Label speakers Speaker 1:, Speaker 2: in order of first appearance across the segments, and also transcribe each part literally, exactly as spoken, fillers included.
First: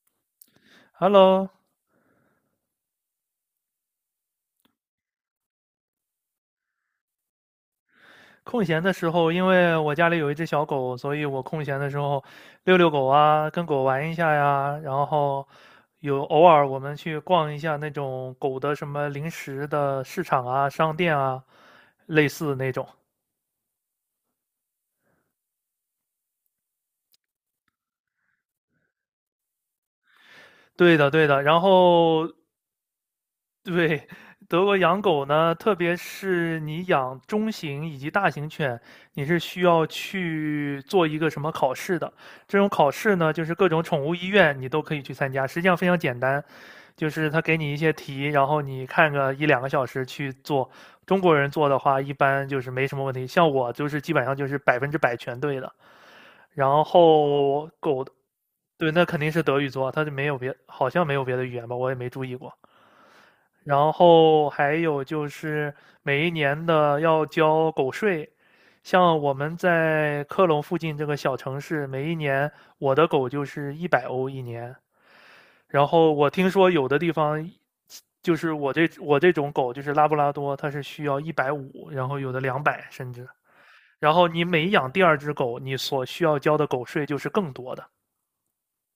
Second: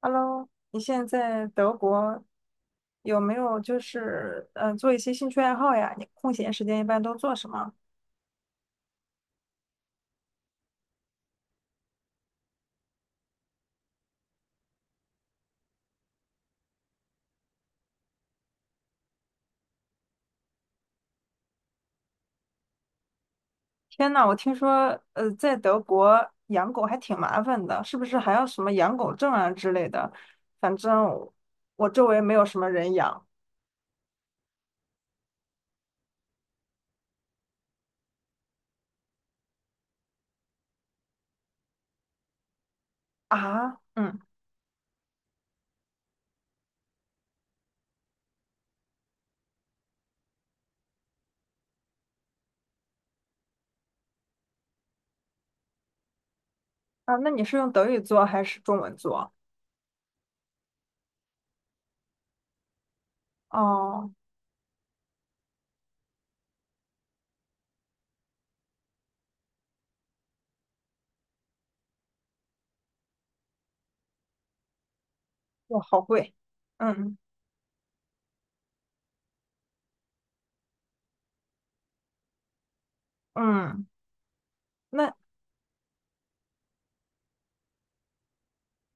Speaker 1: Hello，你现在在
Speaker 2: Hello，
Speaker 1: 德国有没有就是嗯呃做一些兴趣爱好呀？你空闲时间一般都做什么？
Speaker 2: 空闲的时候，因为我家里有一只小狗，所以我空闲的时候遛遛狗啊，跟狗玩一下呀，然后有偶尔我们去逛一下那种狗的什么零食的市场啊、商店啊，类似那种。
Speaker 1: 天呐，我听说呃在德国养狗还挺麻烦的，是不是还要什么养狗证啊之类的？反
Speaker 2: 对
Speaker 1: 正
Speaker 2: 的，对
Speaker 1: 我
Speaker 2: 的。然
Speaker 1: 我周围
Speaker 2: 后，
Speaker 1: 没有什么人养
Speaker 2: 对，德国养狗呢，特别是你养中型以及大型犬，你是需要去做一个什么考试的。这种考试呢，就是各
Speaker 1: 啊。
Speaker 2: 种宠物
Speaker 1: 嗯
Speaker 2: 医院你都可以去参加，实际上非常简单，就是他给你一些题，然后你看个一两个小时去做。中国人做的话，一般就是没什么问题，像我就是基本上就是百分之百全对的。然
Speaker 1: 啊，那你是
Speaker 2: 后
Speaker 1: 用德语
Speaker 2: 狗
Speaker 1: 做还是中
Speaker 2: 对，
Speaker 1: 文
Speaker 2: 那肯定
Speaker 1: 做？
Speaker 2: 是德语做，他就没有别，好像没有别的语言吧，我也没注意过。然
Speaker 1: 哦，
Speaker 2: 后还有就是每一年的要交狗税，像我们在科隆附近这个小城市，每一年我的狗就是一百欧一年。
Speaker 1: 哇，
Speaker 2: 然
Speaker 1: 好
Speaker 2: 后我
Speaker 1: 贵。
Speaker 2: 听说有的地
Speaker 1: 嗯
Speaker 2: 方，就是我这我这种狗就是拉布拉多，它是需要一百五，然后有的两百甚至。
Speaker 1: 嗯，
Speaker 2: 然后你每养第
Speaker 1: 那
Speaker 2: 二只狗，你所需要交的狗税就是更多的。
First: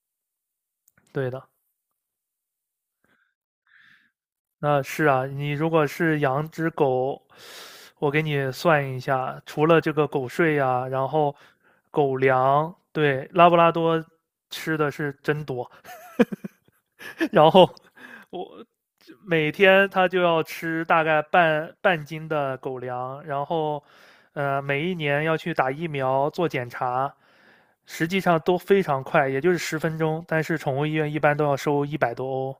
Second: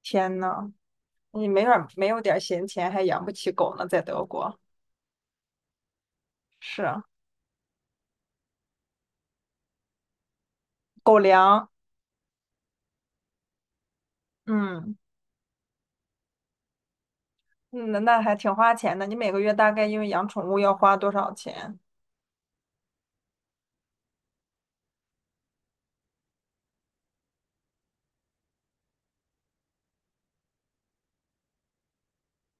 Speaker 1: 天呐，
Speaker 2: 对的，
Speaker 1: 你没点儿没有点儿闲钱还养不起狗呢，在德国。
Speaker 2: 那是啊，你如果是养只
Speaker 1: 是啊。
Speaker 2: 狗，我给你算一下，除了这个狗税呀、然
Speaker 1: 狗
Speaker 2: 后
Speaker 1: 粮，
Speaker 2: 狗粮，对，拉布拉多吃的
Speaker 1: 嗯，
Speaker 2: 是真多，然后
Speaker 1: 嗯那那还挺
Speaker 2: 我
Speaker 1: 花钱的。你每个
Speaker 2: 每
Speaker 1: 月大概
Speaker 2: 天
Speaker 1: 因
Speaker 2: 它
Speaker 1: 为
Speaker 2: 就
Speaker 1: 养
Speaker 2: 要
Speaker 1: 宠物要
Speaker 2: 吃
Speaker 1: 花
Speaker 2: 大
Speaker 1: 多
Speaker 2: 概
Speaker 1: 少
Speaker 2: 半
Speaker 1: 钱？
Speaker 2: 半斤的狗粮，然后呃，每一年要去打疫苗做检查，实际上都非常快，也就是十分钟，但是宠物医院一般都要收一百多欧。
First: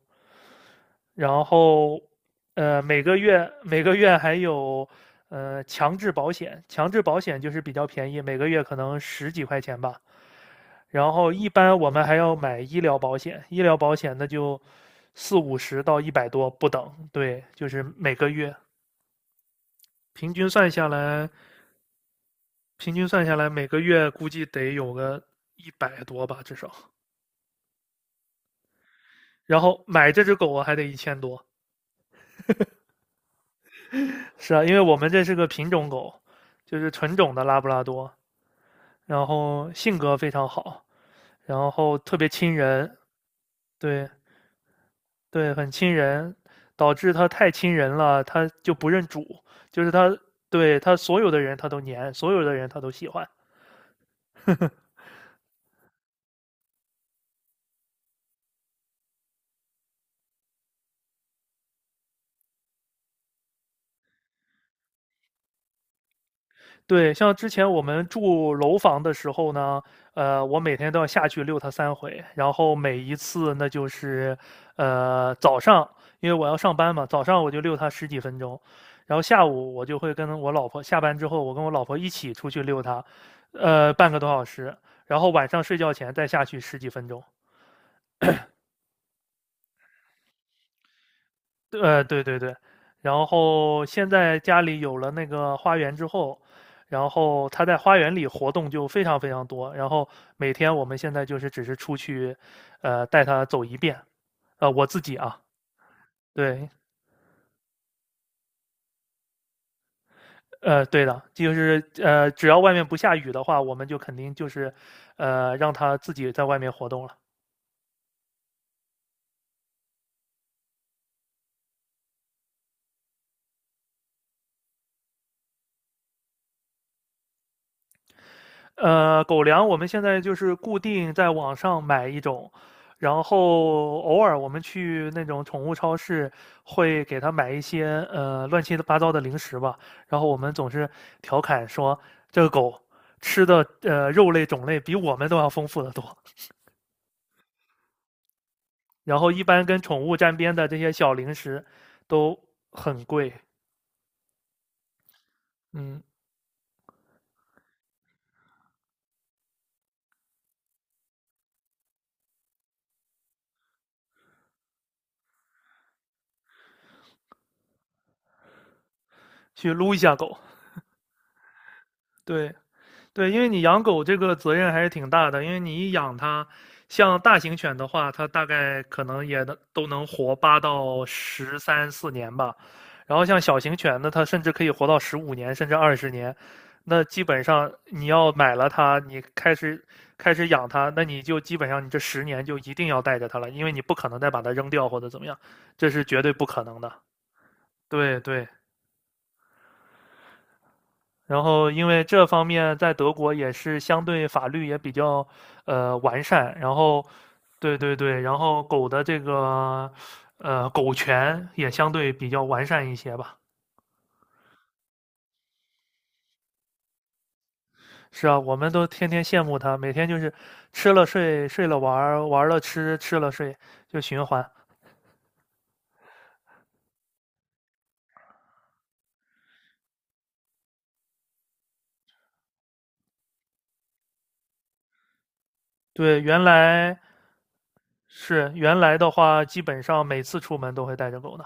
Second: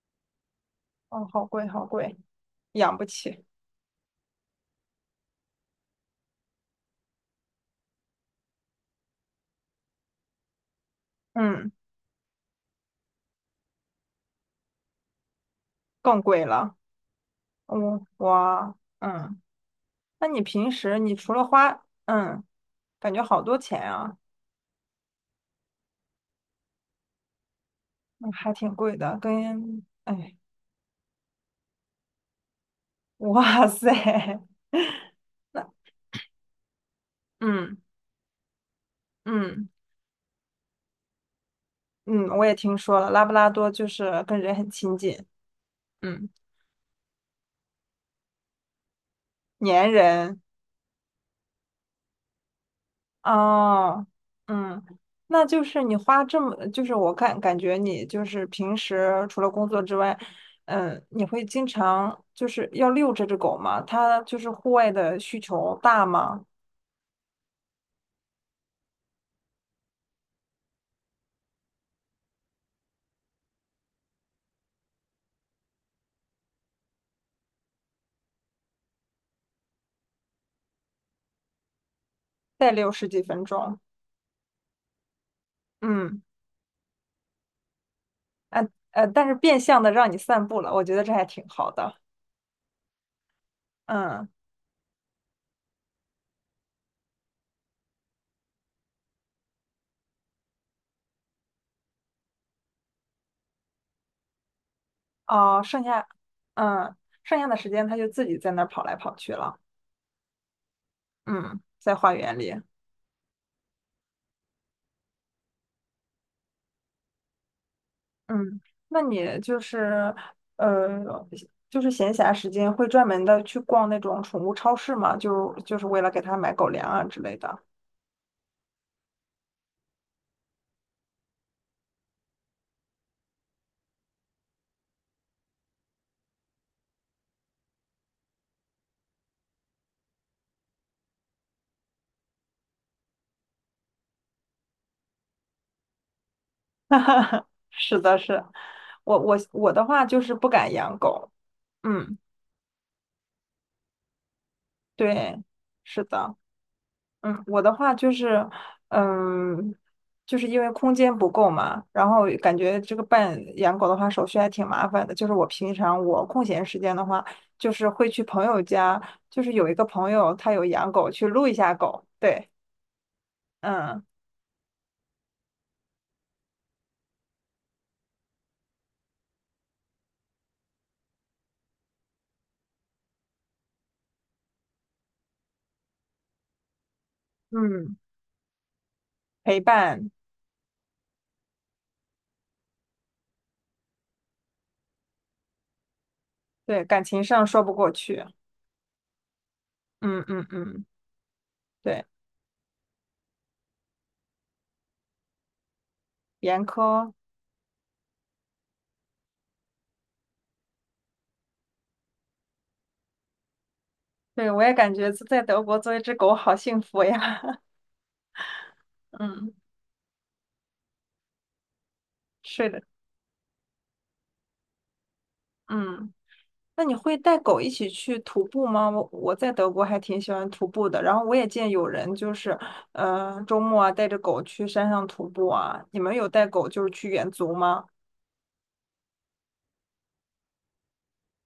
Speaker 1: 哦，
Speaker 2: 然
Speaker 1: 好贵，好
Speaker 2: 后
Speaker 1: 贵，
Speaker 2: 呃
Speaker 1: 养
Speaker 2: 每
Speaker 1: 不
Speaker 2: 个
Speaker 1: 起。
Speaker 2: 月每个月还有呃强制保险，强制保险就是比较便宜，每个月可能十几块钱吧。然后一
Speaker 1: 嗯，
Speaker 2: 般我们还要买医疗保险，医疗保险那就四五十到一
Speaker 1: 更
Speaker 2: 百
Speaker 1: 贵
Speaker 2: 多不
Speaker 1: 了。
Speaker 2: 等，对，就是
Speaker 1: 嗯，
Speaker 2: 每个月
Speaker 1: 哇，嗯，那
Speaker 2: 平
Speaker 1: 你
Speaker 2: 均算
Speaker 1: 平
Speaker 2: 下
Speaker 1: 时你
Speaker 2: 来，
Speaker 1: 除了花，嗯，
Speaker 2: 平均
Speaker 1: 感觉
Speaker 2: 算下
Speaker 1: 好
Speaker 2: 来
Speaker 1: 多
Speaker 2: 每个
Speaker 1: 钱
Speaker 2: 月
Speaker 1: 啊，
Speaker 2: 估计得有个一百多吧，至少。
Speaker 1: 嗯还挺贵的。
Speaker 2: 然后
Speaker 1: 跟，
Speaker 2: 买这只
Speaker 1: 哎，
Speaker 2: 狗啊还得一千多，
Speaker 1: 哇塞，
Speaker 2: 是啊，因为我们这是个
Speaker 1: 那，
Speaker 2: 品种狗，就是纯种的拉布
Speaker 1: 嗯
Speaker 2: 拉多，然
Speaker 1: 嗯
Speaker 2: 后性格非常好，然后特别
Speaker 1: 嗯，我
Speaker 2: 亲
Speaker 1: 也听
Speaker 2: 人，
Speaker 1: 说了，拉布拉多就
Speaker 2: 对
Speaker 1: 是跟人很亲近，
Speaker 2: 对，很亲
Speaker 1: 嗯，
Speaker 2: 人，导致他太亲人了，他就不认主，就
Speaker 1: 粘
Speaker 2: 是他
Speaker 1: 人。
Speaker 2: 对他所有的人他都黏，所有的人他都喜欢，
Speaker 1: 哦，嗯，那就是你花这么，就是我看感觉你就是平时除了工作之外，嗯，你会经常就是要遛这只狗吗？它就是户外的需求大吗？
Speaker 2: 对，像之前我们住楼房的时候呢，呃，我每天都要下去遛它三回，然后每一次那就是，呃，早上因为我要上班嘛，早上我就遛它十几分钟，然后下午我就会跟我老婆下班之后，我跟我老婆一起出去
Speaker 1: 再
Speaker 2: 遛
Speaker 1: 遛
Speaker 2: 它，
Speaker 1: 十几分钟，
Speaker 2: 呃，半个多小时，然后晚上睡觉前
Speaker 1: 嗯，
Speaker 2: 再下去十几分钟。
Speaker 1: 呃呃，但是变相的让你散步了，我觉得这还挺好
Speaker 2: 对，
Speaker 1: 的，
Speaker 2: 呃对对对，然后现
Speaker 1: 嗯，
Speaker 2: 在家里有了那个花园之后，然后他在花园里活动就非常非常多，然后每天我们现在就是只是出去，呃，带他走一遍，呃，我自己啊，
Speaker 1: 哦，剩下，
Speaker 2: 对，
Speaker 1: 嗯，剩下的时间它就自己在那儿跑来跑去了，
Speaker 2: 呃，对的，就
Speaker 1: 嗯，
Speaker 2: 是
Speaker 1: 在花
Speaker 2: 呃，
Speaker 1: 园
Speaker 2: 只
Speaker 1: 里。
Speaker 2: 要外面不下雨的话，我们就肯定就是，呃，让他自己在外面活动了。
Speaker 1: 嗯，那你就是呃，就是闲暇时间会专门的去逛那种宠物超市吗？就就是为了给它买狗粮啊之类的。
Speaker 2: 呃，狗粮我们现在就是固定在网上买一种，然后偶尔我们去那种宠物超市会给它买一些呃乱七八糟的零食吧。然后我们总是调侃说，这个狗吃的呃肉类种类比我们都要丰富的多。
Speaker 1: 是的，是，我
Speaker 2: 然后
Speaker 1: 我
Speaker 2: 一般
Speaker 1: 我
Speaker 2: 跟
Speaker 1: 的
Speaker 2: 宠
Speaker 1: 话
Speaker 2: 物
Speaker 1: 就是
Speaker 2: 沾
Speaker 1: 不
Speaker 2: 边的
Speaker 1: 敢
Speaker 2: 这些
Speaker 1: 养
Speaker 2: 小
Speaker 1: 狗。
Speaker 2: 零食
Speaker 1: 嗯，
Speaker 2: 都很贵，
Speaker 1: 对，
Speaker 2: 嗯，
Speaker 1: 是的。嗯，我的话就是，嗯，就是因为空间不够嘛，然后感觉这个办养狗的话手续还挺麻烦的。就是我平常我空闲时间的话，就是会去朋友家，就是有
Speaker 2: 去
Speaker 1: 一个
Speaker 2: 撸一
Speaker 1: 朋
Speaker 2: 下
Speaker 1: 友
Speaker 2: 狗，
Speaker 1: 他有养狗，去撸一下狗。对，
Speaker 2: 对。对，因为你养狗
Speaker 1: 嗯
Speaker 2: 这个责任还是挺大的，因为你一养它，像大型犬的话，它大概可能也能都能活八到十三四年吧，然后像小型犬呢，它甚至可以活到十五年，甚至二十年。那基本上
Speaker 1: 嗯，
Speaker 2: 你要买了它，你开
Speaker 1: 陪
Speaker 2: 始
Speaker 1: 伴，
Speaker 2: 开始养它，那你就基本上你这十年就一定要带着它了，因为你不可能再把它扔掉或者怎么样，这是绝对不可能
Speaker 1: 对，
Speaker 2: 的。
Speaker 1: 感情上说不过
Speaker 2: 对
Speaker 1: 去。
Speaker 2: 对。
Speaker 1: 嗯嗯嗯，
Speaker 2: 然后，因为
Speaker 1: 对，
Speaker 2: 这方面在德国也是相对法律也比较呃完善，
Speaker 1: 严
Speaker 2: 然后，
Speaker 1: 苛，
Speaker 2: 对对对，然后狗的这个呃狗权也相对比较完善一些吧。
Speaker 1: 对，我也感觉在德国做一只狗好幸福呀。
Speaker 2: 是啊，我们都天 天羡
Speaker 1: 嗯，
Speaker 2: 慕它，每天就是吃了睡，睡了玩儿，玩儿了
Speaker 1: 是的，
Speaker 2: 吃，吃了睡，就循环。
Speaker 1: 嗯。那你会带狗一起去徒步吗？我我在德国还挺喜欢徒步的，然后我也见有人就是，嗯，周末啊带着狗去山上徒步啊。你们
Speaker 2: 对，
Speaker 1: 有
Speaker 2: 原
Speaker 1: 带狗就是
Speaker 2: 来
Speaker 1: 去远足吗？
Speaker 2: 是原来的话，基本上每次出门都会带着狗的。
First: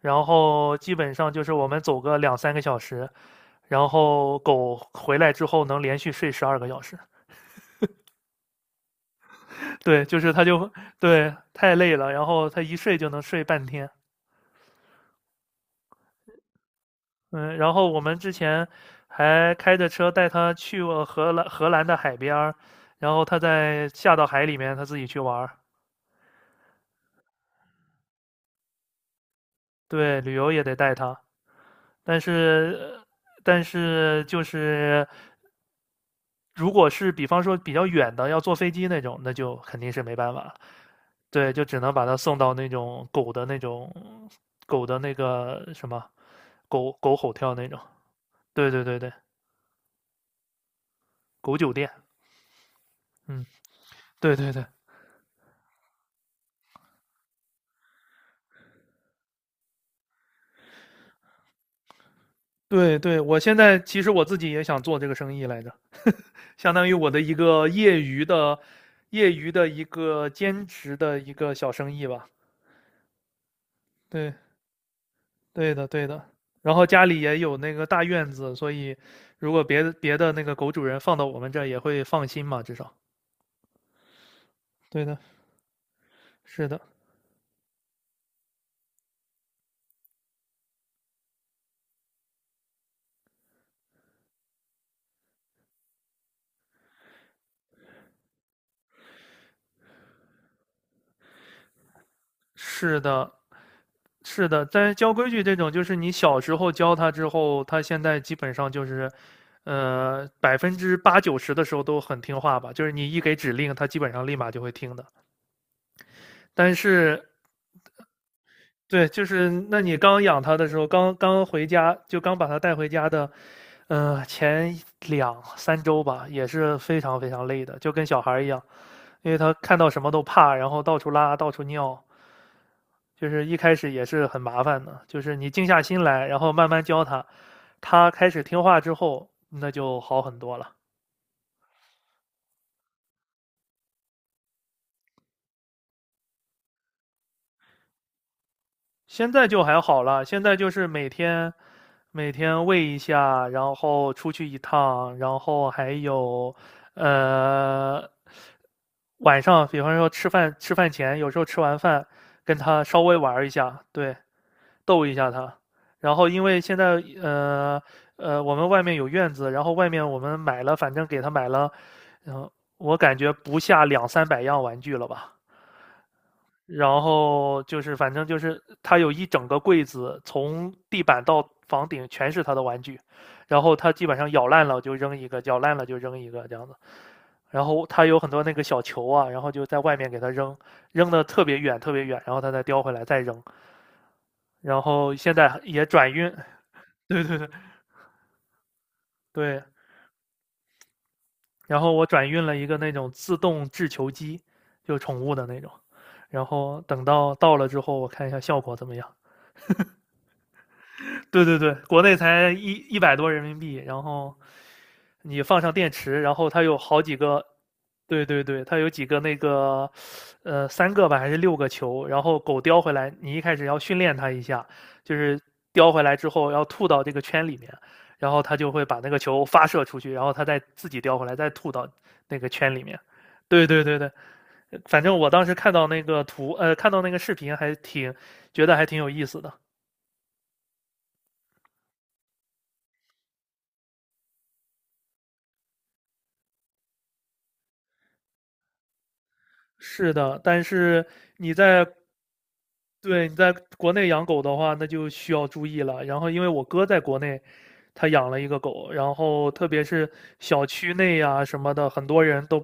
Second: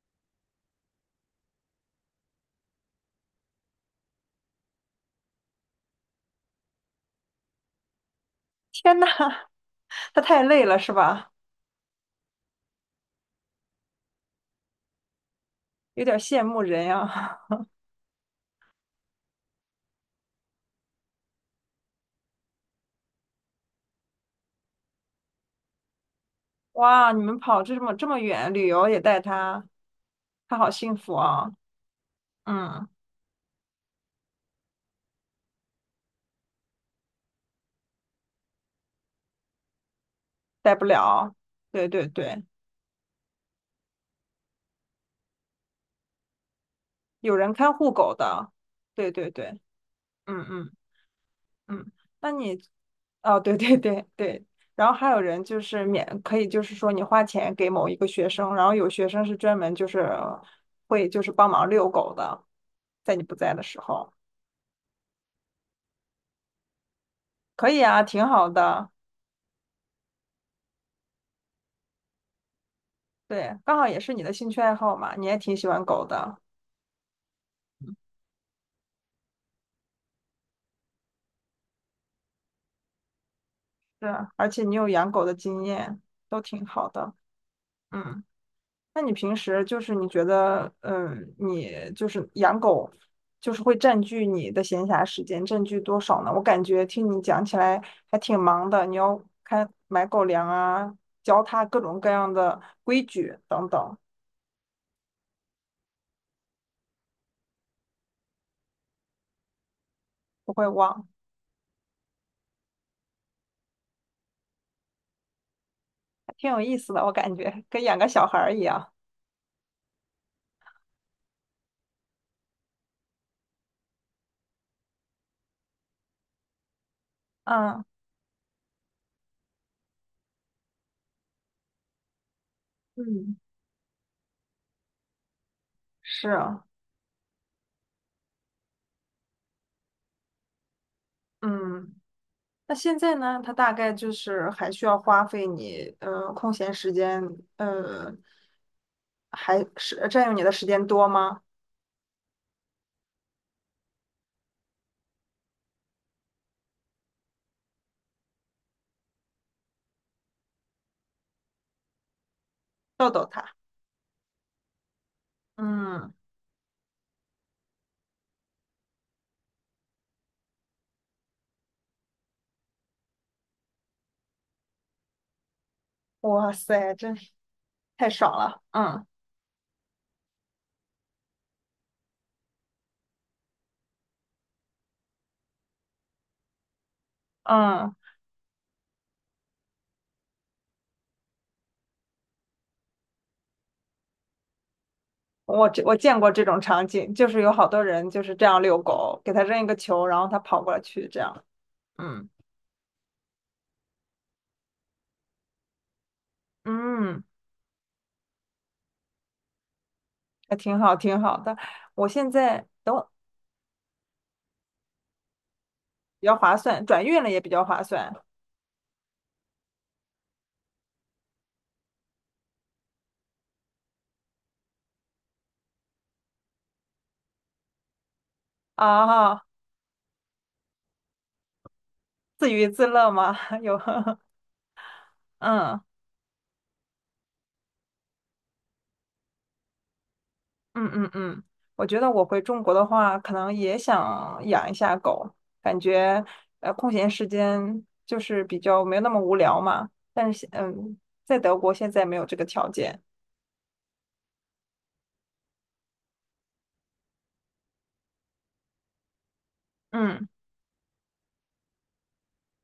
Speaker 2: 然后基本上就是我们走个两三个小时，然后狗回来之后能连续睡十二个小时。
Speaker 1: 天呐，
Speaker 2: 对，就
Speaker 1: 它
Speaker 2: 是
Speaker 1: 太
Speaker 2: 它
Speaker 1: 累
Speaker 2: 就，
Speaker 1: 了是吧？
Speaker 2: 对，太累了，然后它一睡就能睡半天。
Speaker 1: 有点羡慕人呀。
Speaker 2: 嗯，然后我们之前还开着车带它去过荷兰荷兰的海边儿，然后它再下到海里面，它自己去玩儿。
Speaker 1: 哇，你们跑这么这么远，旅游也带它，
Speaker 2: 对，旅游
Speaker 1: 它
Speaker 2: 也
Speaker 1: 好
Speaker 2: 得带
Speaker 1: 幸福
Speaker 2: 它。
Speaker 1: 啊。
Speaker 2: 但是
Speaker 1: 嗯，
Speaker 2: 呃但是就是，如果是比方说比较远的，要坐飞机那种，那就肯定是没办法，
Speaker 1: 带不了。
Speaker 2: 对，就只
Speaker 1: 对
Speaker 2: 能把
Speaker 1: 对
Speaker 2: 它送
Speaker 1: 对，
Speaker 2: 到那种狗的那种狗的那个什么狗狗吼
Speaker 1: 有人
Speaker 2: 跳那
Speaker 1: 看
Speaker 2: 种。
Speaker 1: 护狗的。
Speaker 2: 对对对对，
Speaker 1: 对对对，嗯嗯
Speaker 2: 狗酒店。
Speaker 1: 嗯。那你哦，
Speaker 2: 嗯，
Speaker 1: 对对对
Speaker 2: 对
Speaker 1: 对，
Speaker 2: 对对
Speaker 1: 然后还有人就是免，可以就是说你花钱给某一个学生，然后有学生是专门就是会就是帮忙遛狗的，
Speaker 2: 对
Speaker 1: 在
Speaker 2: 对，
Speaker 1: 你不
Speaker 2: 我
Speaker 1: 在
Speaker 2: 现
Speaker 1: 的
Speaker 2: 在
Speaker 1: 时
Speaker 2: 其实
Speaker 1: 候，
Speaker 2: 我自己也想做这个生意来着，相当于我的一个
Speaker 1: 可以
Speaker 2: 业
Speaker 1: 啊，
Speaker 2: 余
Speaker 1: 挺好
Speaker 2: 的
Speaker 1: 的。
Speaker 2: 业余的一个兼职的一个小生意吧。
Speaker 1: 对，刚好也是你的
Speaker 2: 对。
Speaker 1: 兴趣爱好嘛，你也挺喜
Speaker 2: 对
Speaker 1: 欢
Speaker 2: 的，
Speaker 1: 狗
Speaker 2: 对的。
Speaker 1: 的，
Speaker 2: 然后家里也有那个大院子，所以如果别的别的那个狗主人放到我们这儿也会放心嘛，至少。
Speaker 1: 是啊，而且你有
Speaker 2: 对
Speaker 1: 养
Speaker 2: 的，
Speaker 1: 狗的经验，都挺
Speaker 2: 是的，
Speaker 1: 好的。嗯。那你平时就是你觉得，嗯，你就是养狗，就是会占据你的闲暇时间，占据多少呢？我感觉听你讲起来还挺忙的，你要看买狗粮啊，教它各种各样的
Speaker 2: 是
Speaker 1: 规
Speaker 2: 的，
Speaker 1: 矩等等，
Speaker 2: 是的。但是教规矩这种，就是你小时候教它之后，它现在基本上就是，呃，
Speaker 1: 不
Speaker 2: 百
Speaker 1: 会
Speaker 2: 分之
Speaker 1: 忘，
Speaker 2: 八九十的时候都很听话吧。就是你一给指令，它基本上立马就会听的。
Speaker 1: 还挺有
Speaker 2: 但
Speaker 1: 意思的，我
Speaker 2: 是
Speaker 1: 感觉跟养个小孩儿一样。
Speaker 2: 对，就是那你刚养它的时候，刚刚回家，就刚把它带回家的，嗯、前两三周吧，也是非常非常累的，
Speaker 1: 嗯
Speaker 2: 就跟小孩儿一样，因为他看到什么都怕，然后到处拉，到处尿，就
Speaker 1: 嗯，
Speaker 2: 是一开始也是很麻烦的，就是你静下心来，
Speaker 1: 是
Speaker 2: 然后
Speaker 1: 啊，
Speaker 2: 慢慢教它，它开始听话之后，那就好很多了。
Speaker 1: 嗯。那现在呢，它大概就是还需要花费你，呃，空闲时间，呃，
Speaker 2: 现在就
Speaker 1: 还
Speaker 2: 还
Speaker 1: 是
Speaker 2: 好了，
Speaker 1: 占用
Speaker 2: 现
Speaker 1: 你的
Speaker 2: 在
Speaker 1: 时
Speaker 2: 就
Speaker 1: 间
Speaker 2: 是
Speaker 1: 多
Speaker 2: 每
Speaker 1: 吗？
Speaker 2: 天每天喂一下，然后出去一趟，然后还有呃晚上，比方说吃饭吃饭前，有时候吃完饭跟他稍
Speaker 1: 逗
Speaker 2: 微
Speaker 1: 逗
Speaker 2: 玩一
Speaker 1: 它，
Speaker 2: 下，对，逗一下他。
Speaker 1: 嗯，
Speaker 2: 然后因为现在呃呃我们外面有院子，然后外面我们买了，反正给他买了，嗯、我感觉不下两三百样玩具了吧。
Speaker 1: 哇
Speaker 2: 然
Speaker 1: 塞，真是
Speaker 2: 后就是
Speaker 1: 太
Speaker 2: 反正
Speaker 1: 爽
Speaker 2: 就是
Speaker 1: 了，
Speaker 2: 他
Speaker 1: 嗯
Speaker 2: 有一整个柜子，从地板到房顶全是他的玩具，然后他基本上咬烂了就扔一个，咬烂了就扔一个这样子。然后
Speaker 1: 嗯，
Speaker 2: 他有很多那个小球啊，然后就在外面给他扔，扔的特别远特别远，然后他再叼回来再扔。然后现在
Speaker 1: 我这
Speaker 2: 也
Speaker 1: 我
Speaker 2: 转
Speaker 1: 见过
Speaker 2: 运，
Speaker 1: 这种场景，就是有好多人就是这样遛狗，给它扔
Speaker 2: 对，
Speaker 1: 一个球，然后它跑过来去，这样，
Speaker 2: 然后我转
Speaker 1: 嗯
Speaker 2: 运了一个那种自动制球机，就宠物的那种。然后等
Speaker 1: 嗯，
Speaker 2: 到到了之后，我看一下效果怎么样。
Speaker 1: 还挺好，挺好
Speaker 2: 对
Speaker 1: 的。
Speaker 2: 对对，国
Speaker 1: 我
Speaker 2: 内
Speaker 1: 现
Speaker 2: 才
Speaker 1: 在
Speaker 2: 一
Speaker 1: 等
Speaker 2: 一
Speaker 1: 我
Speaker 2: 百多人民币，然后你放上电池，
Speaker 1: 比
Speaker 2: 然
Speaker 1: 较
Speaker 2: 后
Speaker 1: 划
Speaker 2: 它有
Speaker 1: 算，
Speaker 2: 好
Speaker 1: 转
Speaker 2: 几
Speaker 1: 运了也
Speaker 2: 个，
Speaker 1: 比较划算
Speaker 2: 对对对，它有几个那个，呃，三个吧还是六个球，然后狗叼回来，你一开始要训练它一下，就是叼回来之后要吐到这个圈里面，然后它就会把那个球
Speaker 1: 啊，
Speaker 2: 发射出去，然后它再自己叼回来，再吐到那个
Speaker 1: 自娱
Speaker 2: 圈里
Speaker 1: 自
Speaker 2: 面。
Speaker 1: 乐嘛，
Speaker 2: 对
Speaker 1: 有，
Speaker 2: 对对对，反正我 当时看
Speaker 1: 嗯。
Speaker 2: 到那个图，呃，看到那个视频还挺觉得还挺有意思的。
Speaker 1: 嗯嗯嗯，我觉得我回中国的话，可能也想养一下狗，感觉呃空闲时间就是比较没有那么无聊嘛。
Speaker 2: 是
Speaker 1: 但
Speaker 2: 的，
Speaker 1: 是
Speaker 2: 但
Speaker 1: 嗯，
Speaker 2: 是
Speaker 1: 在
Speaker 2: 你
Speaker 1: 德国
Speaker 2: 在
Speaker 1: 现在没有这个条件，
Speaker 2: 对，你在国内养狗的话，那就需要注意了。然后，因为我哥在国内，他养了一个狗，然后特别是
Speaker 1: 嗯，
Speaker 2: 小区内呀、什么的，很多人都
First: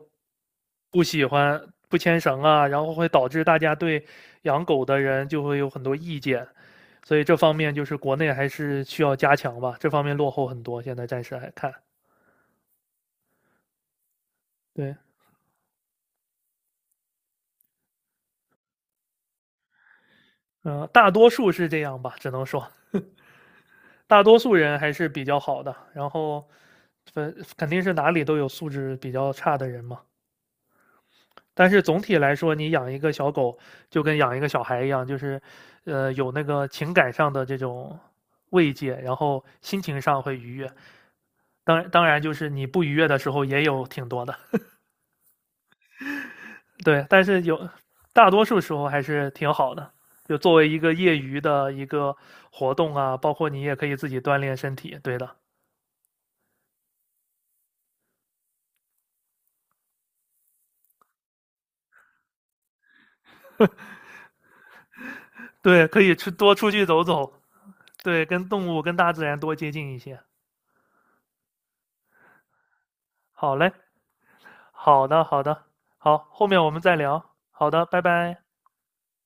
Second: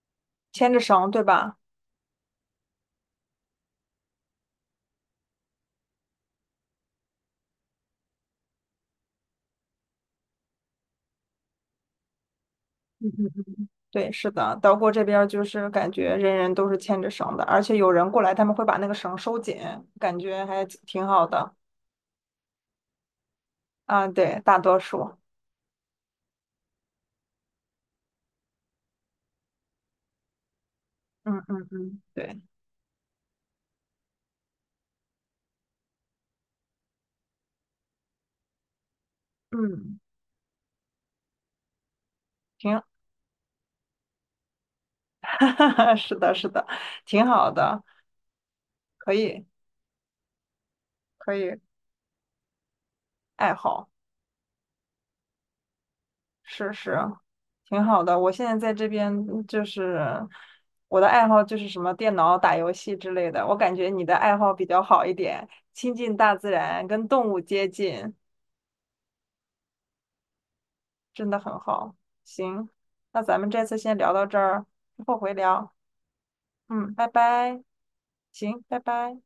Speaker 1: 牵着
Speaker 2: 不
Speaker 1: 绳对
Speaker 2: 喜
Speaker 1: 吧？
Speaker 2: 欢不牵绳啊，然后会导致大家对养狗的人就会有很多意见。所以这方面就是国内还是需要加强吧，这方面落后很多，现在暂时还看。
Speaker 1: 嗯嗯，对，是的，德国
Speaker 2: 对，
Speaker 1: 这边儿就是感觉人人都是牵着绳的，而且有人过来，他们会把那个绳收紧，感觉还挺
Speaker 2: 嗯、
Speaker 1: 挺
Speaker 2: 大
Speaker 1: 好
Speaker 2: 多数
Speaker 1: 的
Speaker 2: 是这样吧，只能说。
Speaker 1: 啊。
Speaker 2: 大多
Speaker 1: 对，
Speaker 2: 数
Speaker 1: 大
Speaker 2: 人
Speaker 1: 多
Speaker 2: 还是
Speaker 1: 数，
Speaker 2: 比较好的，然后分肯定是哪里都有素质比较差的人嘛。
Speaker 1: 嗯嗯
Speaker 2: 但是总
Speaker 1: 嗯，
Speaker 2: 体来
Speaker 1: 对，
Speaker 2: 说，你养一个小狗就跟养一个小孩一样，就是呃有那个情感上的这种慰藉，然后心情
Speaker 1: 嗯，
Speaker 2: 上会愉悦。当然，当然就是你
Speaker 1: 挺，
Speaker 2: 不愉悦的时候也有挺多的，
Speaker 1: 是的，是的，
Speaker 2: 对。但
Speaker 1: 挺
Speaker 2: 是
Speaker 1: 好
Speaker 2: 有
Speaker 1: 的。
Speaker 2: 大多数时候还
Speaker 1: 可
Speaker 2: 是
Speaker 1: 以，
Speaker 2: 挺好的。就作为一个业
Speaker 1: 可
Speaker 2: 余
Speaker 1: 以，
Speaker 2: 的一个活动啊，包括
Speaker 1: 爱
Speaker 2: 你也可
Speaker 1: 好，
Speaker 2: 以自己锻炼身体，对的，
Speaker 1: 是是，挺好的。我现在在这边就是我的爱好就是什么电脑打游戏之类的。我感觉你的爱好比较好一点，
Speaker 2: 对，
Speaker 1: 亲
Speaker 2: 可以
Speaker 1: 近
Speaker 2: 出
Speaker 1: 大自
Speaker 2: 多出去
Speaker 1: 然，
Speaker 2: 走
Speaker 1: 跟动
Speaker 2: 走，
Speaker 1: 物接近，
Speaker 2: 对，跟动物、跟大自然多接近一些。
Speaker 1: 真的很好。行，那咱们
Speaker 2: 好
Speaker 1: 这
Speaker 2: 嘞，
Speaker 1: 次先聊到这儿，
Speaker 2: 好
Speaker 1: 后
Speaker 2: 的，
Speaker 1: 回
Speaker 2: 好的，
Speaker 1: 聊。
Speaker 2: 好，后面我们
Speaker 1: 嗯，
Speaker 2: 再
Speaker 1: 拜
Speaker 2: 聊。
Speaker 1: 拜。
Speaker 2: 好的，拜拜。
Speaker 1: 行，拜拜。